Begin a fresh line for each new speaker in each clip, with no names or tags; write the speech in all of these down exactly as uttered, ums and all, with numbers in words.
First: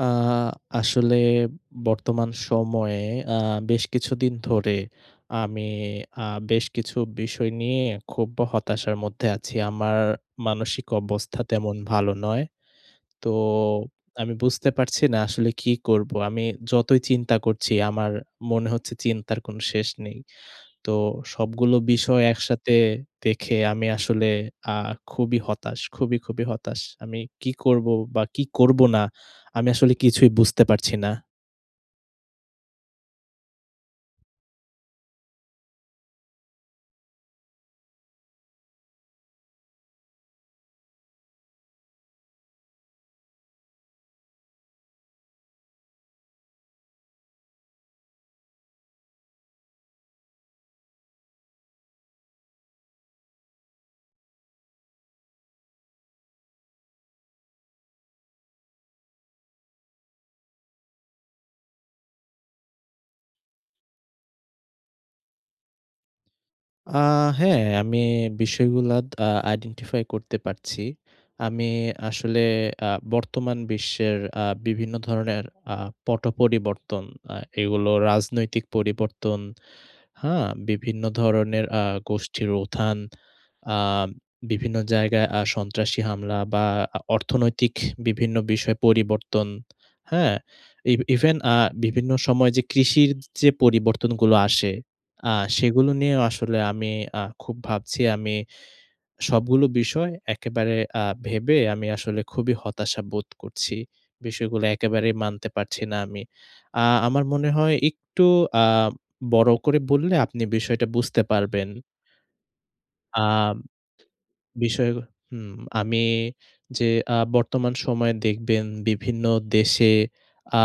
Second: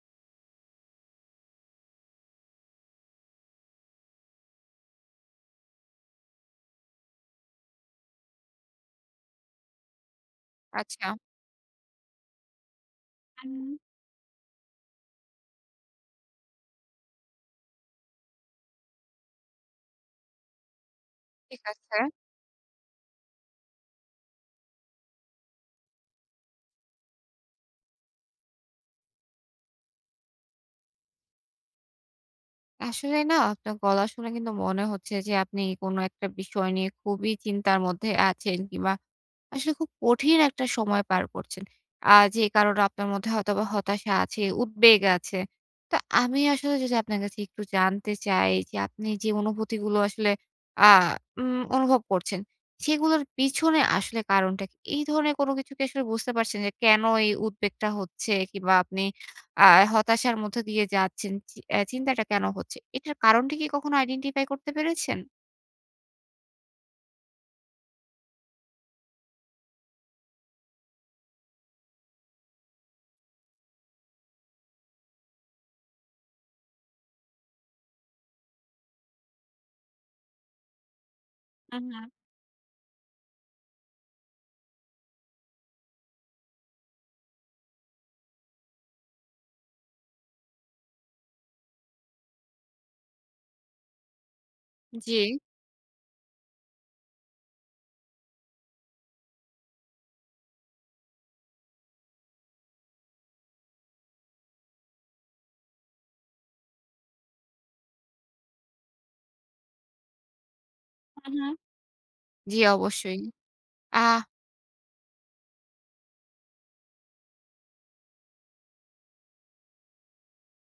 আ আসলে বর্তমান সময়ে আ বেশ কিছুদিন ধরে আমি আ বেশ কিছু বিষয় নিয়ে খুব্ব হতাশার মধ্যে আছি। আমার মানসিক
আচ্ছা।
অবস্থা তেমন ভালো নয়। তো
উম।
আমি বুঝতে পারছি না আসলে কি করব? আমি যতই চিন্তা করছি, আমার মনে হচ্ছে চিন্তার কোন শেষ নেই। তো
ঠিক
সবগুলো
আছে।
বিষয় একসাথে দেখে, আমি আসলে আ খুবই হতাশ, খুবই, খুবই হতাশ। আমি কী করব বা কি করব না। আমি আসলে কিছুই বুঝতে পারছি না।
আসলে না আপনার গলা শুনে কিন্তু মনে হচ্ছে যে, আপনি কোন একটা বিষয় নিয়ে খুবই চিন্তার মধ্যে আছেন কিংবা আসলে খুব কঠিন একটা সময় পার করছেন। আ যে কারনে আপনার মধ্যে হয়তোবা হতাশা আছে, উদ্বেগ আছে। তো আমি আসলে যদি আপনার কাছে একটু জানতে চাই, যে আপনি যে অনুভূতিগুলো আসলে আ উম অনুভব করছেন, সেগুলোর পিছনে আসলে কারনটা কি? এই ধরনের কোন কিছু কি আসলে বুঝতে পারছেন? যে কেন এই উদ্বেগটা হচ্ছে? কিংবা আপনি আ হতাশার মধ্যে দিয়ে যাচ্ছেন? চি অ্যা চিন্তাটা কেন হচ্ছে? এটার কারনটা কি কখনো identify করতে পেরেছেন?
আ হ্যাঁ, আমি বিষয়গুলা দ আ আইডেন্টিফাই করতে পারছি। আমি আসলে আ বর্তমান বিশ্বের আ বিভিন্ন ধরনের আ পট-পরিবর্তন, আ এগুলো রাজনৈতিক পরিবর্তন, হ্যাঁ? বিভিন্ন ধরনের আ
হুম, হুম।
গোষ্ঠীর উথান, আম বিভিন্ন জায়গায় আ সন্ত্রাসী হামলা বা আ অর্থনৈতিক বিভিন্ন বিষয়ে পরিবর্তন, হ্যাঁ? ইভ ইভেন আ বিভিন্ন সময় যে, কৃষির যে পরিবর্তনগুলো আসে, আ
জি।
সেগুলো নিয়েও আসলে আমি আ খুব ভাবছি, আমি সবগুলো বিষয় একেবারে আ ভেবে আমি আসলে খুবই হতাশা বোধ করছি। বিষয়গুলা একেবারেই মানতে পারছি না আমি। আ আমার মনে হয় একটু আ বড় করে বললে, আপনি বিষয়টা বুঝতে
হুম, হুম।
পারবেন।
জি,
আ
অবশ্যই। আহ
বিষয় হুম, আমি যে আ বর্তমান সময়ে দেখবেন বিভিন্ন দেশে আ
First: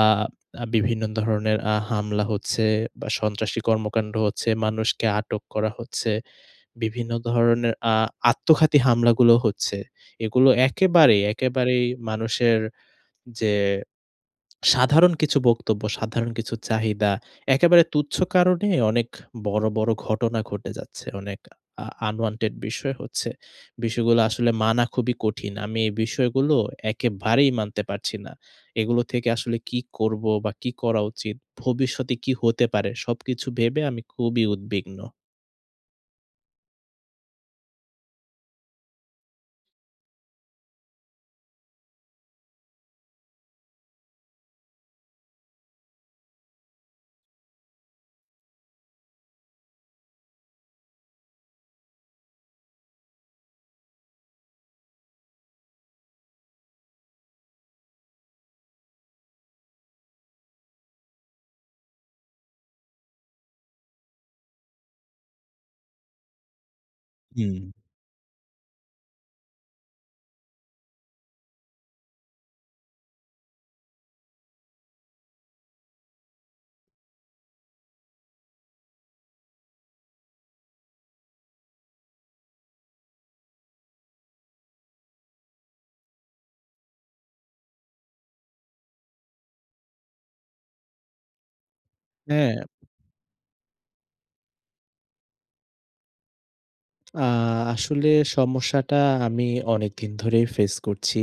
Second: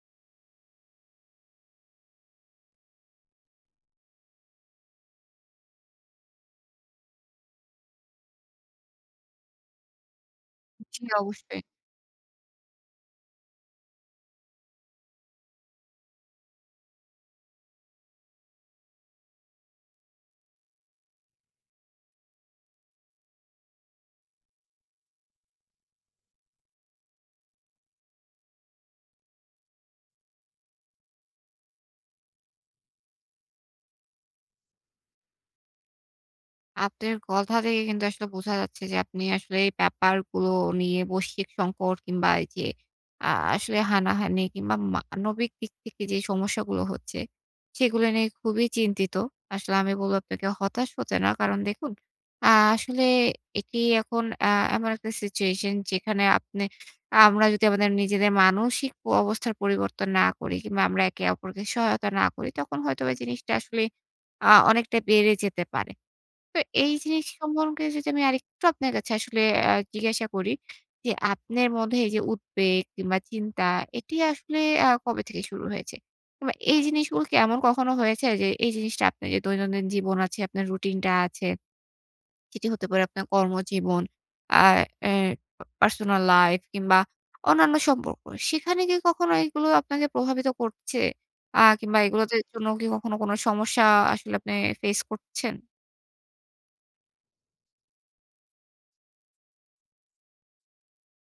বিভিন্ন ধরনের আ হামলা হচ্ছে বা সন্ত্রাসী কর্মকাণ্ড হচ্ছে, মানুষকে আটক করা হচ্ছে। বিভিন্ন ধরনের আ আত্মঘাতী হামলাগুলো হচ্ছে। এগুলো
জি,
একেবারেই,
অবশ্যই।
একেবারেই মানুষের যে, সাধারণ কিছু বক্তব্য, সাধারণ কিছু চাহিদা। একেবারে তুচ্ছ কারণে অনেক বড়, বড় ঘটনা ঘটে যাচ্ছে। অনেক আ unwanted বিষয় হচ্ছে। বিষয়গুলো আসলে মানা খুবই কঠিন। আমি এই বিষয়গুলো একেবারেই মানতে পারছি না। এগুলো থেকে আসলে কি করব বা কি করা উচিত, ভবিষ্যতে কি হতে পারে? সবকিছু ভেবে আমি খুবই উদ্বিগ্ন।
আপনের কথা থেকে কিন্তু আসলে বোঝা যাচ্ছে যে, আপনি আসলে এই ব্যাপারগুলো নিয়ে, বৈশ্বিক সংকট কিংবা এই যে আ আসলে হানাহানি কিংবা মানবিক দিক থেকে যে সমস্যাগুলো হচ্ছে, সেগুলো নিয়ে খুবই চিন্তিত। আসলে আমি বলবো আপনাকে হতাশ হতে না। কারণ দেখুন আ আসলে এটি এখন আ এমন একটা সিচুয়েশন, যেখানে আপনে আ আমরা যদি আমাদের নিজেদের মানসিক প অবস্থার পরিবর্তন না করি কিংবা আমরা একে অপরকে সহায়তা না করি, তখন হয়তোবা জিনিসটা আসলে আ অনেকটা বেড়ে যেতে পারে। তো এই জিনিস
হুম।
সম্পর্কে যদি আমি আরেকটু আপনার কাছে আসলে অ্যা জিজ্ঞাসা করি যে, আপনের মধ্যে এই যে উদ্বেগ কিংবা চিন্তা, এটি আসলে আ কবে থেকে শুরু হয়েছে? বা এই জিনিসগুলো কি এমন কখনো হয়েছে যে, এই জিনিসটা আপনের যে দৈনন্দিন জীবন আছে, আপনার রুটিনটা আছে, যেটি হতে পারে আপনার কর্মজীবন, আ অ্যা প পার্সোনাল লাইফ কিংবা অন্যান্য সম্পর্ক। সেখানে কি কখনো এগুলো আপনাকে প্রভাবিত করছে? আ কিংবা এগুলো তে
হ্যাঁ।
জন্য কি কখনো কোনো সমস্যা আসলে আপনে ফেস করছেন?
আ আসলে সমস্যাটা আমি অনেকদিন ধরেই ফেস করছি।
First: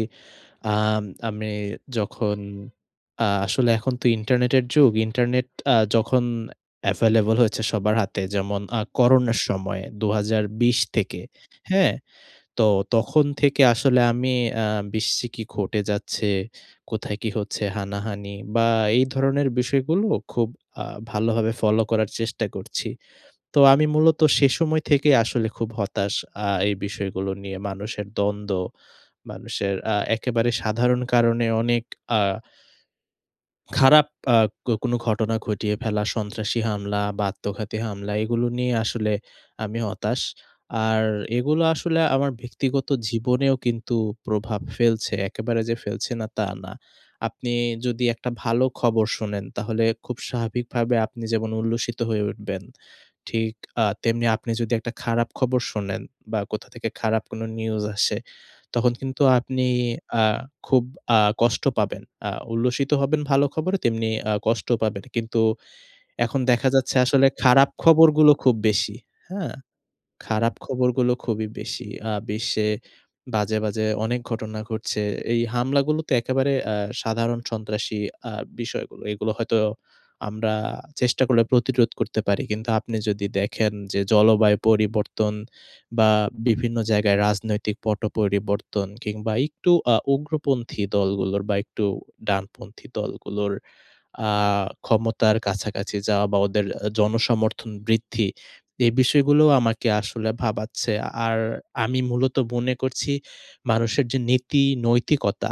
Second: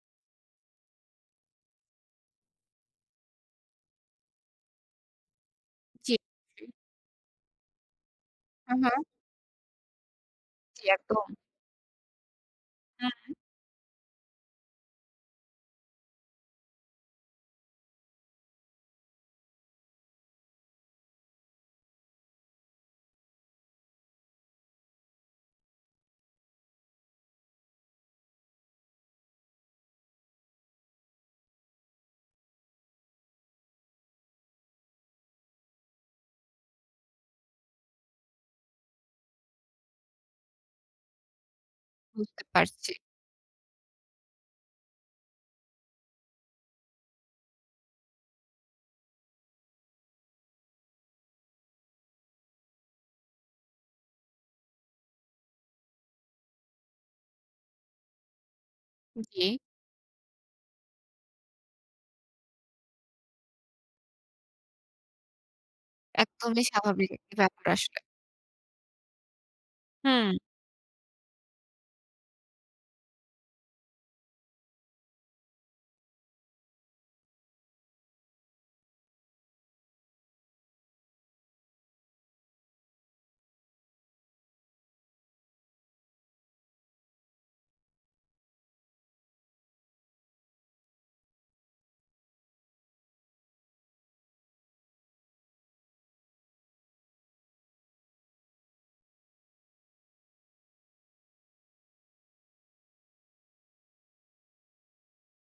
আম আমি যখন আ আসলে এখন তো ইন্টারনেটের যুগ, ইন্টারনেট আ
জি।
যখন available হয়েছে সবার হাতে যেমন,
হু,
আ
হু।
করোনার সময় দুহাজার বিশ
জি
থেকে।
একদম।
হ্যাঁ? তো তখন
হু।
থেকে আসলে আমি আ বিশ্বে কি ঘটে যাচ্ছে, কোথায় কি হচ্ছে, হানাহানি বা এই ধরনের বিষয়গুলো খুব আ ভালোভাবে ফলো করার চেষ্টা করছি। তো আমি মূলত সেই সময় থেকেই আসলে খুব হতাশ আ এই বিষয়গুলো নিয়ে। মানুষের দ্বন্দ্ব, মানুষের অ্যা একেবারে সাধারণ কারণে অনেক আ খারাপ আ ক কোন ঘটনা ঘটিয়ে ফেলা, সন্ত্রাসী হামলা বা আত্মঘাতী হামলা, এগুলো নিয়ে আসলে আমি হতাশ। আর এগুলো আসলে আমার
বুঝতে
ব্যক্তিগত
পারছি।
জীবনেও কিন্তু প্রভাব ফেলছে। একেবারে যে ফেলছে না, তা না। আপনি যদি একটা ভালো খবর শোনেন, তাহলে খুব স্বাভাবিকভাবে আপনি যেমন উল্লসিত হয়ে উঠবেন। ঠিক আ তেমনি আপনি যদি একটা খারাপ খবর শোনেন বা কোথা থেকে খারাপ কোন নিউজ আসে, তখন কিন্তু
জি।
আপনি আ খুব আ কষ্ট পাবেন। আ উল্লসিত হবেন ভালো খবরে, তেমনি আ কষ্ট পাবেন। কিন্তু এখন
একদমই
দেখা যাচ্ছে
স্বাভাবিক
আসলে
একটি ব্যাপার
খারাপ
আসলে।
খবরগুলো খুব বেশি। হ্যাঁ?
হুম।
খারাপ খবরগুলো খুবই বেশি। আ বিশ্বে বাজে, বাজে অনেক ঘটনা ঘটছে। এই হামলাগুলো তো একেবারে অ্যা সাধারণ সন্ত্রাসী আ বিষয়গুলো। এগুলো হয়তো আমরা চেষ্টা করলে প্রতিরোধ করতে পারি। কিন্তু আপনি যদি দেখেন যে, জলবায়ু পরিবর্তন বা বিভিন্ন জায়গায় রাজনৈতিক পট পরিবর্তন কিংবা একটু আ উগ্রপন্থী দলগুলোর বা একটু ডানপন্থী দলগুলোর আ ক্ষমতার কাছাকাছি যাওয়া বা ওদের অ্যা জনসমর্থন বৃদ্ধি, এ বিষয়গুলো আমাকে আসলে ভাবাচ্ছে। আর আমি মূলত মনে করছি মানুষের যে নীতি, নৈতিকতা,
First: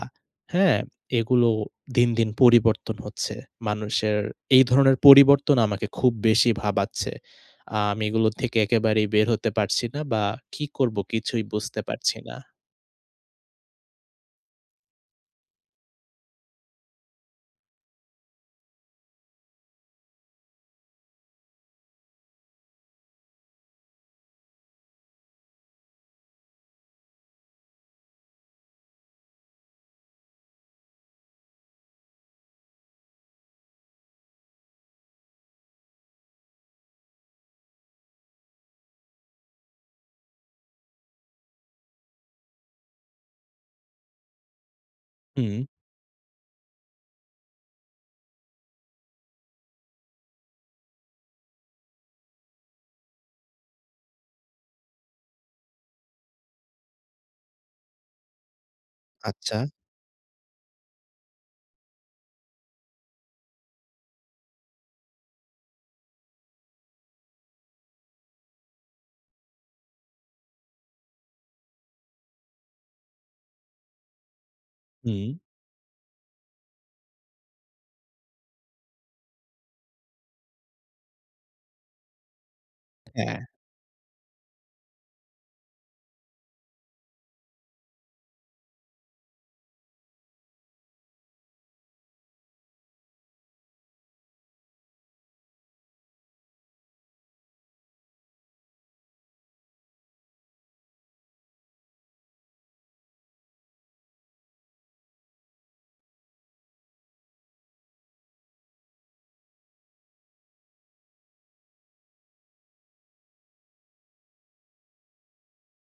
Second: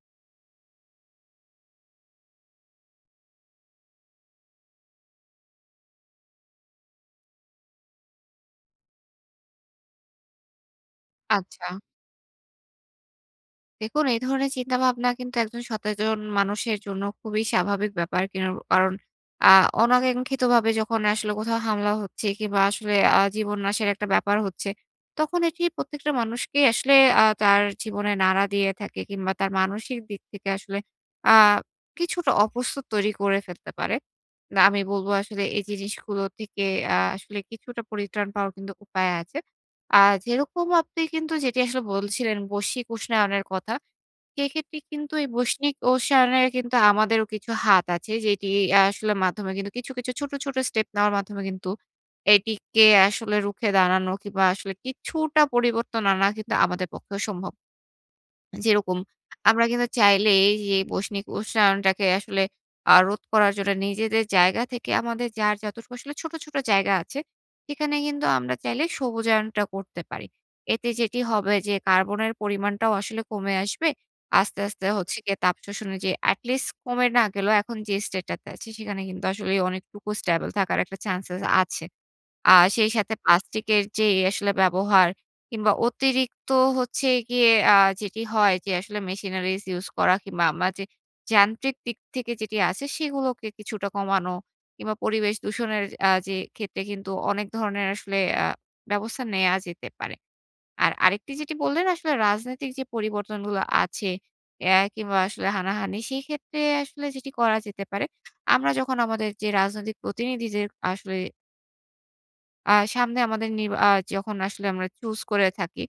হ্যাঁ? এগুলো দিনদিন পরিবর্তন হচ্ছে। মানুষের এই ধরনের পরিবর্তন আমাকে খুব বেশি ভাবাচ্ছে। আ আমি এগুলো থেকে একেবারেই বের হতে পারছি না বা কি করব কিছুই
আচ্ছা।
বুঝতে পারছি না।
দেখুন, এই ধরনের চিন্তাভাবনা কিন্তু একজন সতেজন মানুষের জন্য খুবই স্বাভাবিক ব্যাপার। কিরুন কারণ আ অনাকাঙ্ক্ষিতভাবে যখন আসলে কোথাও হামলা হচ্ছে কিংবা আসলে আ জীবন নাশের একটা ব্যাপার হচ্ছে, তখন এটি প্রত্যেকটা মানুষকেই আসলে আ তার জীবনে নাড়া দিয়ে থাকে কিংবা তার মানসিক দিক থেকে আসলে আ কিছুটা অপস্তুত তৈরি করে ফেলতে পারে। না, আমি বলবো আসলে এই যে জিনিসগুলো থেকে আ আসলে কিছুটা পরিত্রাণ পাওয়ার কিন্তু উপায় আছে। আ যেরকম আপনি কিন্তু যেটি আসলে বলছিলেন, বৈশ্বিক উষ্ণায়নের কথা, সেক্ষেত্রে কিন্তু এই
হুম।
বৈষ্ণিক উষ্ণায়নের কিন্তু আমাদেরও কিছু হাত আছে যেটি, আ আসলে মাধ্যমে কিন্তু কিছু, কিছু ছোট, ছোট স্টেপ নেওয়ার মাধ্যমে কিন্তু এটিকে আসলে রুখে দাঁড়ানো কিংবা আসলে কিছুটা পরিবর্তন আনা কিন্তু আমাদের পক্ষেও সম্ভব। যেরকম,
আচ্ছা।
আমরা কিন্তু চাইলেই এইযে বৈষ্ণিক উষ্ণায়নটাকে আসলে আ রোধ করার জন্য নিজেদের জায়গা থেকে আমাদের যার যতটুকু আসলে ছোট, ছোট জায়গা আছে, সেখানে কিন্তু আমরা চাইলে সবুজায়নটা করতে পারি। এতে যেটি হবে যে, কার্বনের পরিমাণটাও আসলে কমে আসবে। আস্তে, আস্তে হচ্ছে
হুম।
গিয়ে তাপ শোষণে যে এটি লিস্ট কমে না গেলেও এখন যে state টাতে আছি, সেখানে কিন্তু আসলেই অনেকটুকু stable থাকার একটা chances আছে। আ সেই সাথে
হ্যাঁ।
পাস্টিকের যেই আসলে ব্যবহার কিংবা অতিরিক্ত হচ্ছে গিয়ে আ যেটি হয় যে আসলে machineries use করা কিংবা আম্মা যে, যান্ত্রিক দিক থেকে যেটি আছে, সেগুলোকে কিছুটা কমানো কিংবা পরিবেশ দূষণের আ যে ক্ষেত্রে কিন্তু অনেক ধরনের আসলে আ ব্যবস্থা নেয়া যেতে পারে। আর আরেকটি যেটি বললেন, আসলে রাজনৈতিক যে পরিবর্তন গুলো আছে, অ্যা কিংবা আসলে হানাহানি, সেইক্ষেত্রে আসলে যেটি করা যেতে পারে, আমরা যখন আমাদের যে রাজনৈতিক প্রতিনিধিদের আসলে আ সামনে আমাদের নিরবা আ যখন আসলে আমরা চুজ করে থাকি।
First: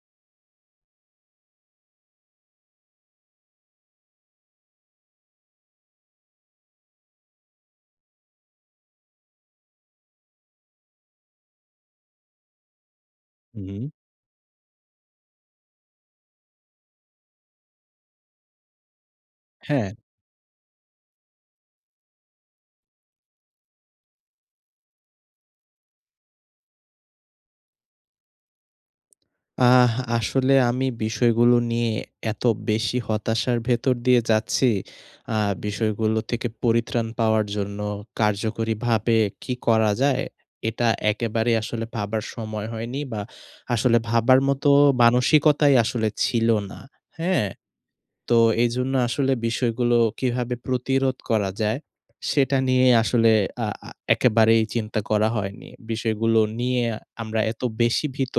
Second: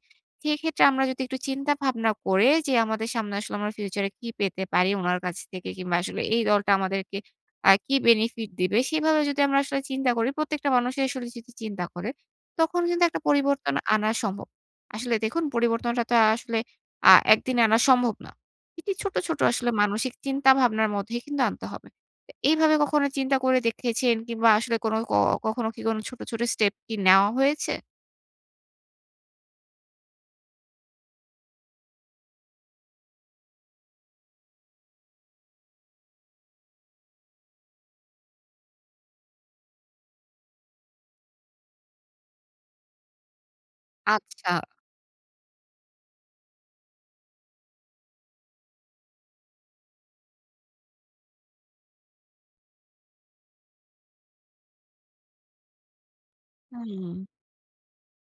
সেক্ষেত্রে আমরা যদি একটু চিন্তা ভাবনা করে যে, আমাদের সামনে আসলে আমরা ফিউচারে কি পেতে পারি উনার কাছ থেকে? কিংবা আসলে এই দলটা আমাদেরকে আ কি বেনিফিট দিবে? সেভাবে যদি আমরা আসলে চিন্তা করি, প্রত্যেকটা মানুষি আসলে যদি চিন্তা করে, তখন কিন্তু একটা পরিবর্তন
হুম।
আনা সম্ভব। আসলে দেখুন, পরিবর্তনটা তো আ আসলে আ একদিনে আনা সম্ভব না। এটি ছোট, ছোট আসলে
হ্যাঁ।
মানসিক চিন্তা ভাবনার মধ্যেই কিন্তু আনতে হবে। এ এইভাবে কখনো চিন্তা করে দেখেছেন? কিংবা আসলে কোনো ক কখনো কি কোন ছোট, ছোট স্টেপ কি নেওয়া হয়েছে?
আহ আসলে আমি বিষয়গুলো নিয়ে এত বেশি হতাশার ভেতর দিয়ে যাচ্ছি। আ বিষয়গুলো থেকে পরিত্রাণ পাওয়ার জন্য কার্যকরীভাবে কি করা যায়? এটা একেবারে আসলে ভাবার সময় হয়নি বা, আসলে ভাবার
আচ্ছা।
মতো মানসিকতাই আসলে ছিল না। হ্যাঁ? তো এজন্য আসলে বিষয়গুলো কিভাবে প্রতিরোধ করা যায়? সেটা নিয়ে আসলে আ আ একেবারেই চিন্তা করা হয়নি। বিষয়গুলো নিয়ে
হুম।
আমরা এত বেশি ভীত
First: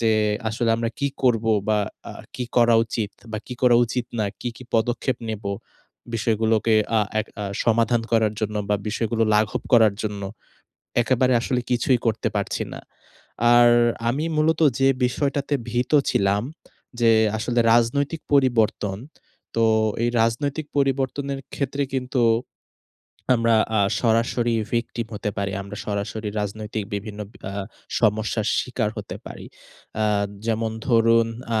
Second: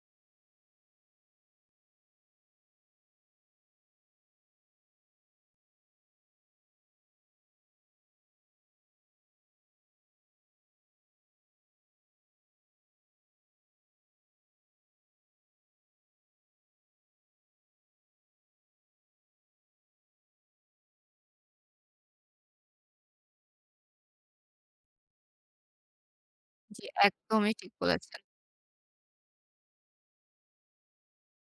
যে, আসলে আমরা কী করবো বা, আ কি করা উচিত বা, কি করা উচিত না, কি, কি পদক্ষেপ নেব বিষয়গুলোকে আ এক আ সমাধান করার জন্য বা, বিষয়গুলো লাঘব করার জন্য? একেবারে আসলে কিছুই করতে পারছি না। আর আমি মূলত যে বিষয়টাতে ভীত ছিলাম যে আসলে, রাজনৈতিক পরিবর্তন। তো এই রাজনৈতিক পরিবর্তনের ক্ষেত্রে কিন্তু আমরা আ সরাসরি ভিকটিম হতে পারি। আমরা সরাসরি রাজনৈতিক
জ্বী,
বিভিন্ন বি আ
একদমই ঠিক বলেছেন।
সমস্যার শিকার হতে পারি। আ যেমন ধরুন আ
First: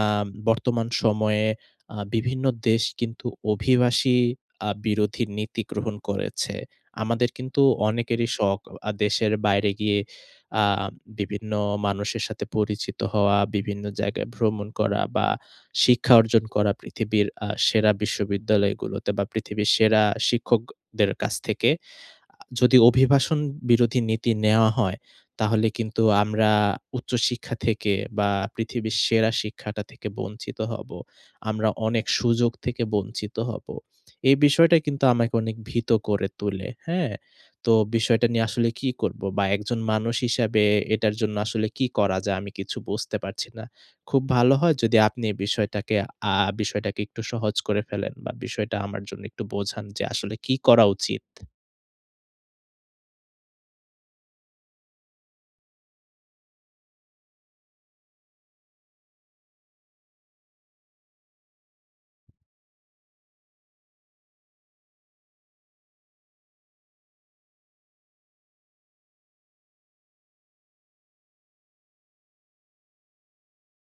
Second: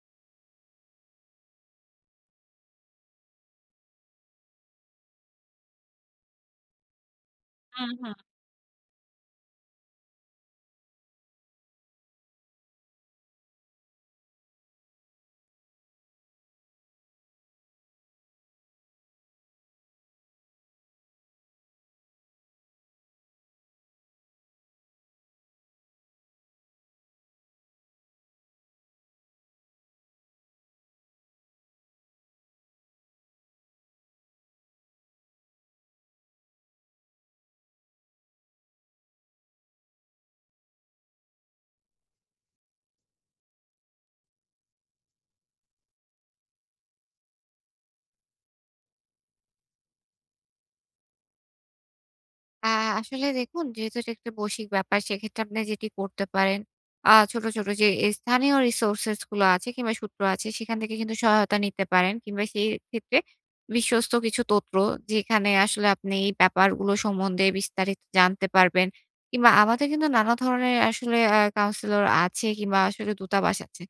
বর্তমান সময়ে আ বিভিন্ন দেশ কিন্তু অভিবাসী আ বিরোধী নীতি গ্রহণ করেছে। আমাদের কিন্তু
হুম, হুম।
অনেকেরি শখ অ আ দেশের বাইরে গিয়ে আ বিভিন্ন মানুষের সাথে পরিচিত হওয়া, বিভিন্ন জায়গায় ভ্রমণ করা বা, শিক্ষা অর্জন করা পৃথিবীর আ সেরা বিশ্ববিদ্যালয়গুলোতে বা, পৃথিবীর সেরা শিক্ষকদের অ কাছ থেকে। আ যদি অভিভাষণ বিরোধী নীতি নেওয়া হয়, তাহলে কিন্তু আমরা উচ্চশিক্ষা থেকে বা, পৃথিবীর সেরা শিক্ষাটা থেকে বঞ্চিত হবো। আমরা অনেক সুযোগ থেকে বঞ্চিত হবো। এই বিষয়টা কিন্তু আমাকে অনেক ভীত করে তুলে। হ্যাঁ? তো বিষয়টা নিয়ে আসলে কী করবো? বা একজন মানুষ হিসাবে এটার জন্য আসলে কি করা যায়? আমি কিছু বুঝতে পারছি না। খুব ভালো হয় যদি আপনি এই বিষয়টাকে আ বিষয়টাকে একটু সহজ করে ফেলেন বা, বিষয়টা আমার জন্য একটু বোঝান যে, আসলে কি করা উচিত?
আ আসলে দেখুন, যেহেতু এটা একটা বৈশ্বিক ব্যাপার সেক্ষেত্রে আপনি যেটি করতে পারেন, আ ছোট, ছোট যে স্থানীয় resources গুলো আছে কিংবা সূত্র আছে, সেখান থেকে কিন্তু সহায়তা নিতে পারেন। কিংবা সেই ক্ষেত্রে বিশ্বস্ত কিছু তথ্য, যেখানে আসলে আপনি এই ব্যাপারগুলো সম্বন্ধে বিস্তারিত জানতে পারবেন, কিংবা আমাদের কিন্তু নানা ধরনের আসলে অ্যা কাউন্সিলর আছে কিংবা আসলে দূতাবাস আছে।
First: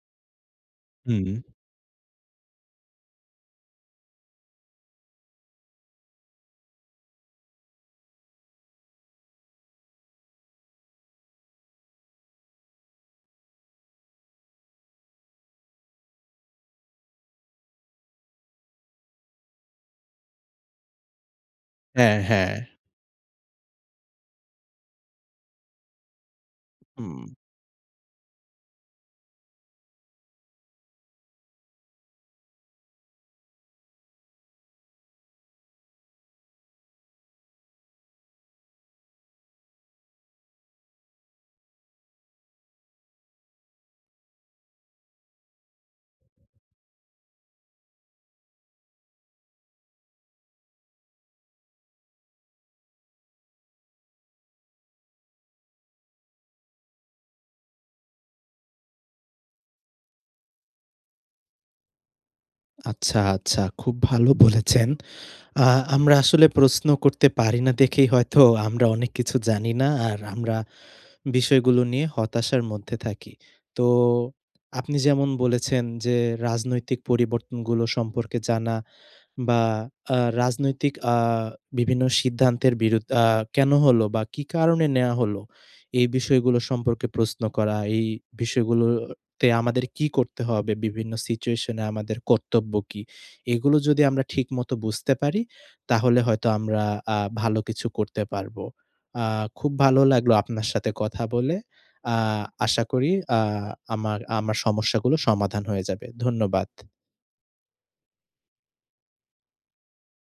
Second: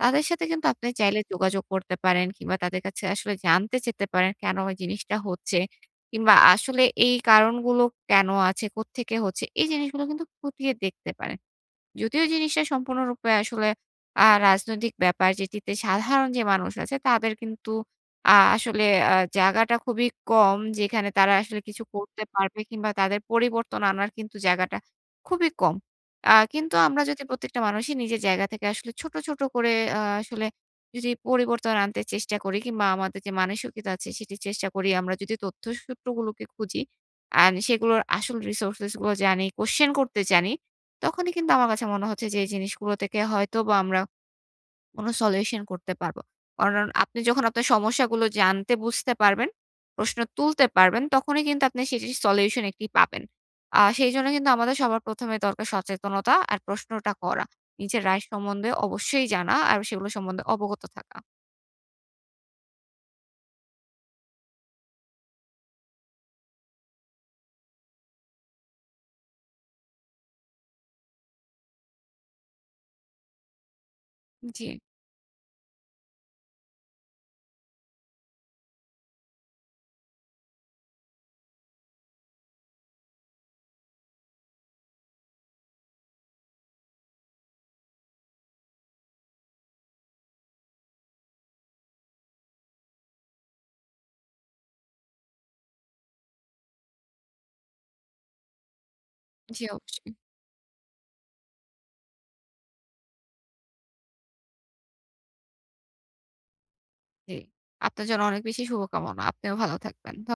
তাদের সাথে কিন্তু আপনি চাইলে
হুম।
যোগাযোগ করতে পারেন কিংবা তাদের কাছে আসলে জানতে চেতে পারেন, কেন ওই জিনিসটা হচ্ছে? কিংবা আসলে এই কারণগুলো কেন আছে? কোত্থেকে হচ্ছে? এই জিনিসগুলো কিন্তু খতিয়ে দেখতে পারেন। যদিও জিনিসটা সম্পূর্ণরূপে আসলে অ্যা রাজনৈতিক ব্যাপার যেটিতে সাধারণ যে মানুষ আছে তাদের কিন্তু আ আসলে অ্যা জায়গাটা খুবই কম, যেখানে তারা আসলে কিছু
হ্যাঁ,
করতে
হ্যাঁ।
পারবে কিংবা তাদের পরিবর্তন আনার কিন্তু জায়গাটা খুবই কম। অ্যা কিন্তু আমরা যদি
হুম।
প্রত্যেকটা মানুষই নিজের জায়গা থেকে আসলে ছোট, ছোট করে অ্যা আসলে যদি পরিবর্তন আনতে চেষ্টা করি কিংবা আমাদের যে মানসিকতা আছে সেটি চেষ্টা করি, আমরা যদি তথ্য সূত্রগুলোকে খুঁজি, আর সেগুলোর আসল resources গুলো জানি, question করতে জানি, তখনই কিন্তু আমার কাছে মনে হচ্ছে যে এই জিনিসগুলো থেকে হয়তো বা আমরা কোনো solution করতে পারব। কারণ আপনি যখন আপনার সমস্যাগুলো জানতে, বুঝতে পারবেন, প্রশ্ন তুলতে পারবেন, তখনই কিন্তু আপনি সেটির solution একটি পাবেন। আ সেইজন্য কিন্তু আমাদের সবার প্রথমে দরকার সচেতনতা আর প্রশ্নটা করা। নিজের right সম্বন্ধে অবশ্যই জানা, আর সেগুলো সম্বন্ধে অবগত থাকা।
আচ্ছা, আচ্ছা খুব ভালো বলেছেন। অ্যা আমরা আসলে প্রশ্ন করতে পারি না দেখেই হয়তো আমরা অনেক কিছু জানি না, আর আমরা বিষয়গুলো নিয়ে হতাশার মধ্যে থাকি। তো
জি।
আপনি যেমন বলেছেন যে রাজনৈতিক পরিবর্তনগুলো সম্পর্কে জানা, বা আ রাজনৈতিক আ বিভিন্ন সিদ্ধান্তের বিরুদ্ আ কেন হলো? বা কী কারণে নেয়া হলো? এই বিষয়গুলো সম্পর্কে প্রশ্ন করা। এই বিষয়গুলোতে আমাদের কী করতে হবে? বিভিন্ন সিচুয়েশন এ আমাদের কর্তব্য কী? এগুলো যদি আমরা ঠিকমত বুঝতে পারি তাহলে হয়তো আমরা আ ভালো কিছু করতে পারব। আ
জি,
খুব ভালো
অবশ্যই।
লাগলো আপনার সাথে কথা বলে। আ আশা করি আ আমার আমার সমস্যাগুলো সমাধান হয়ে যাবে। ধন্যবাদ।
জি। আপনার জন্য অনেক বেশি শুভকামনা। আপনিও ভালো থাকবেন। ধ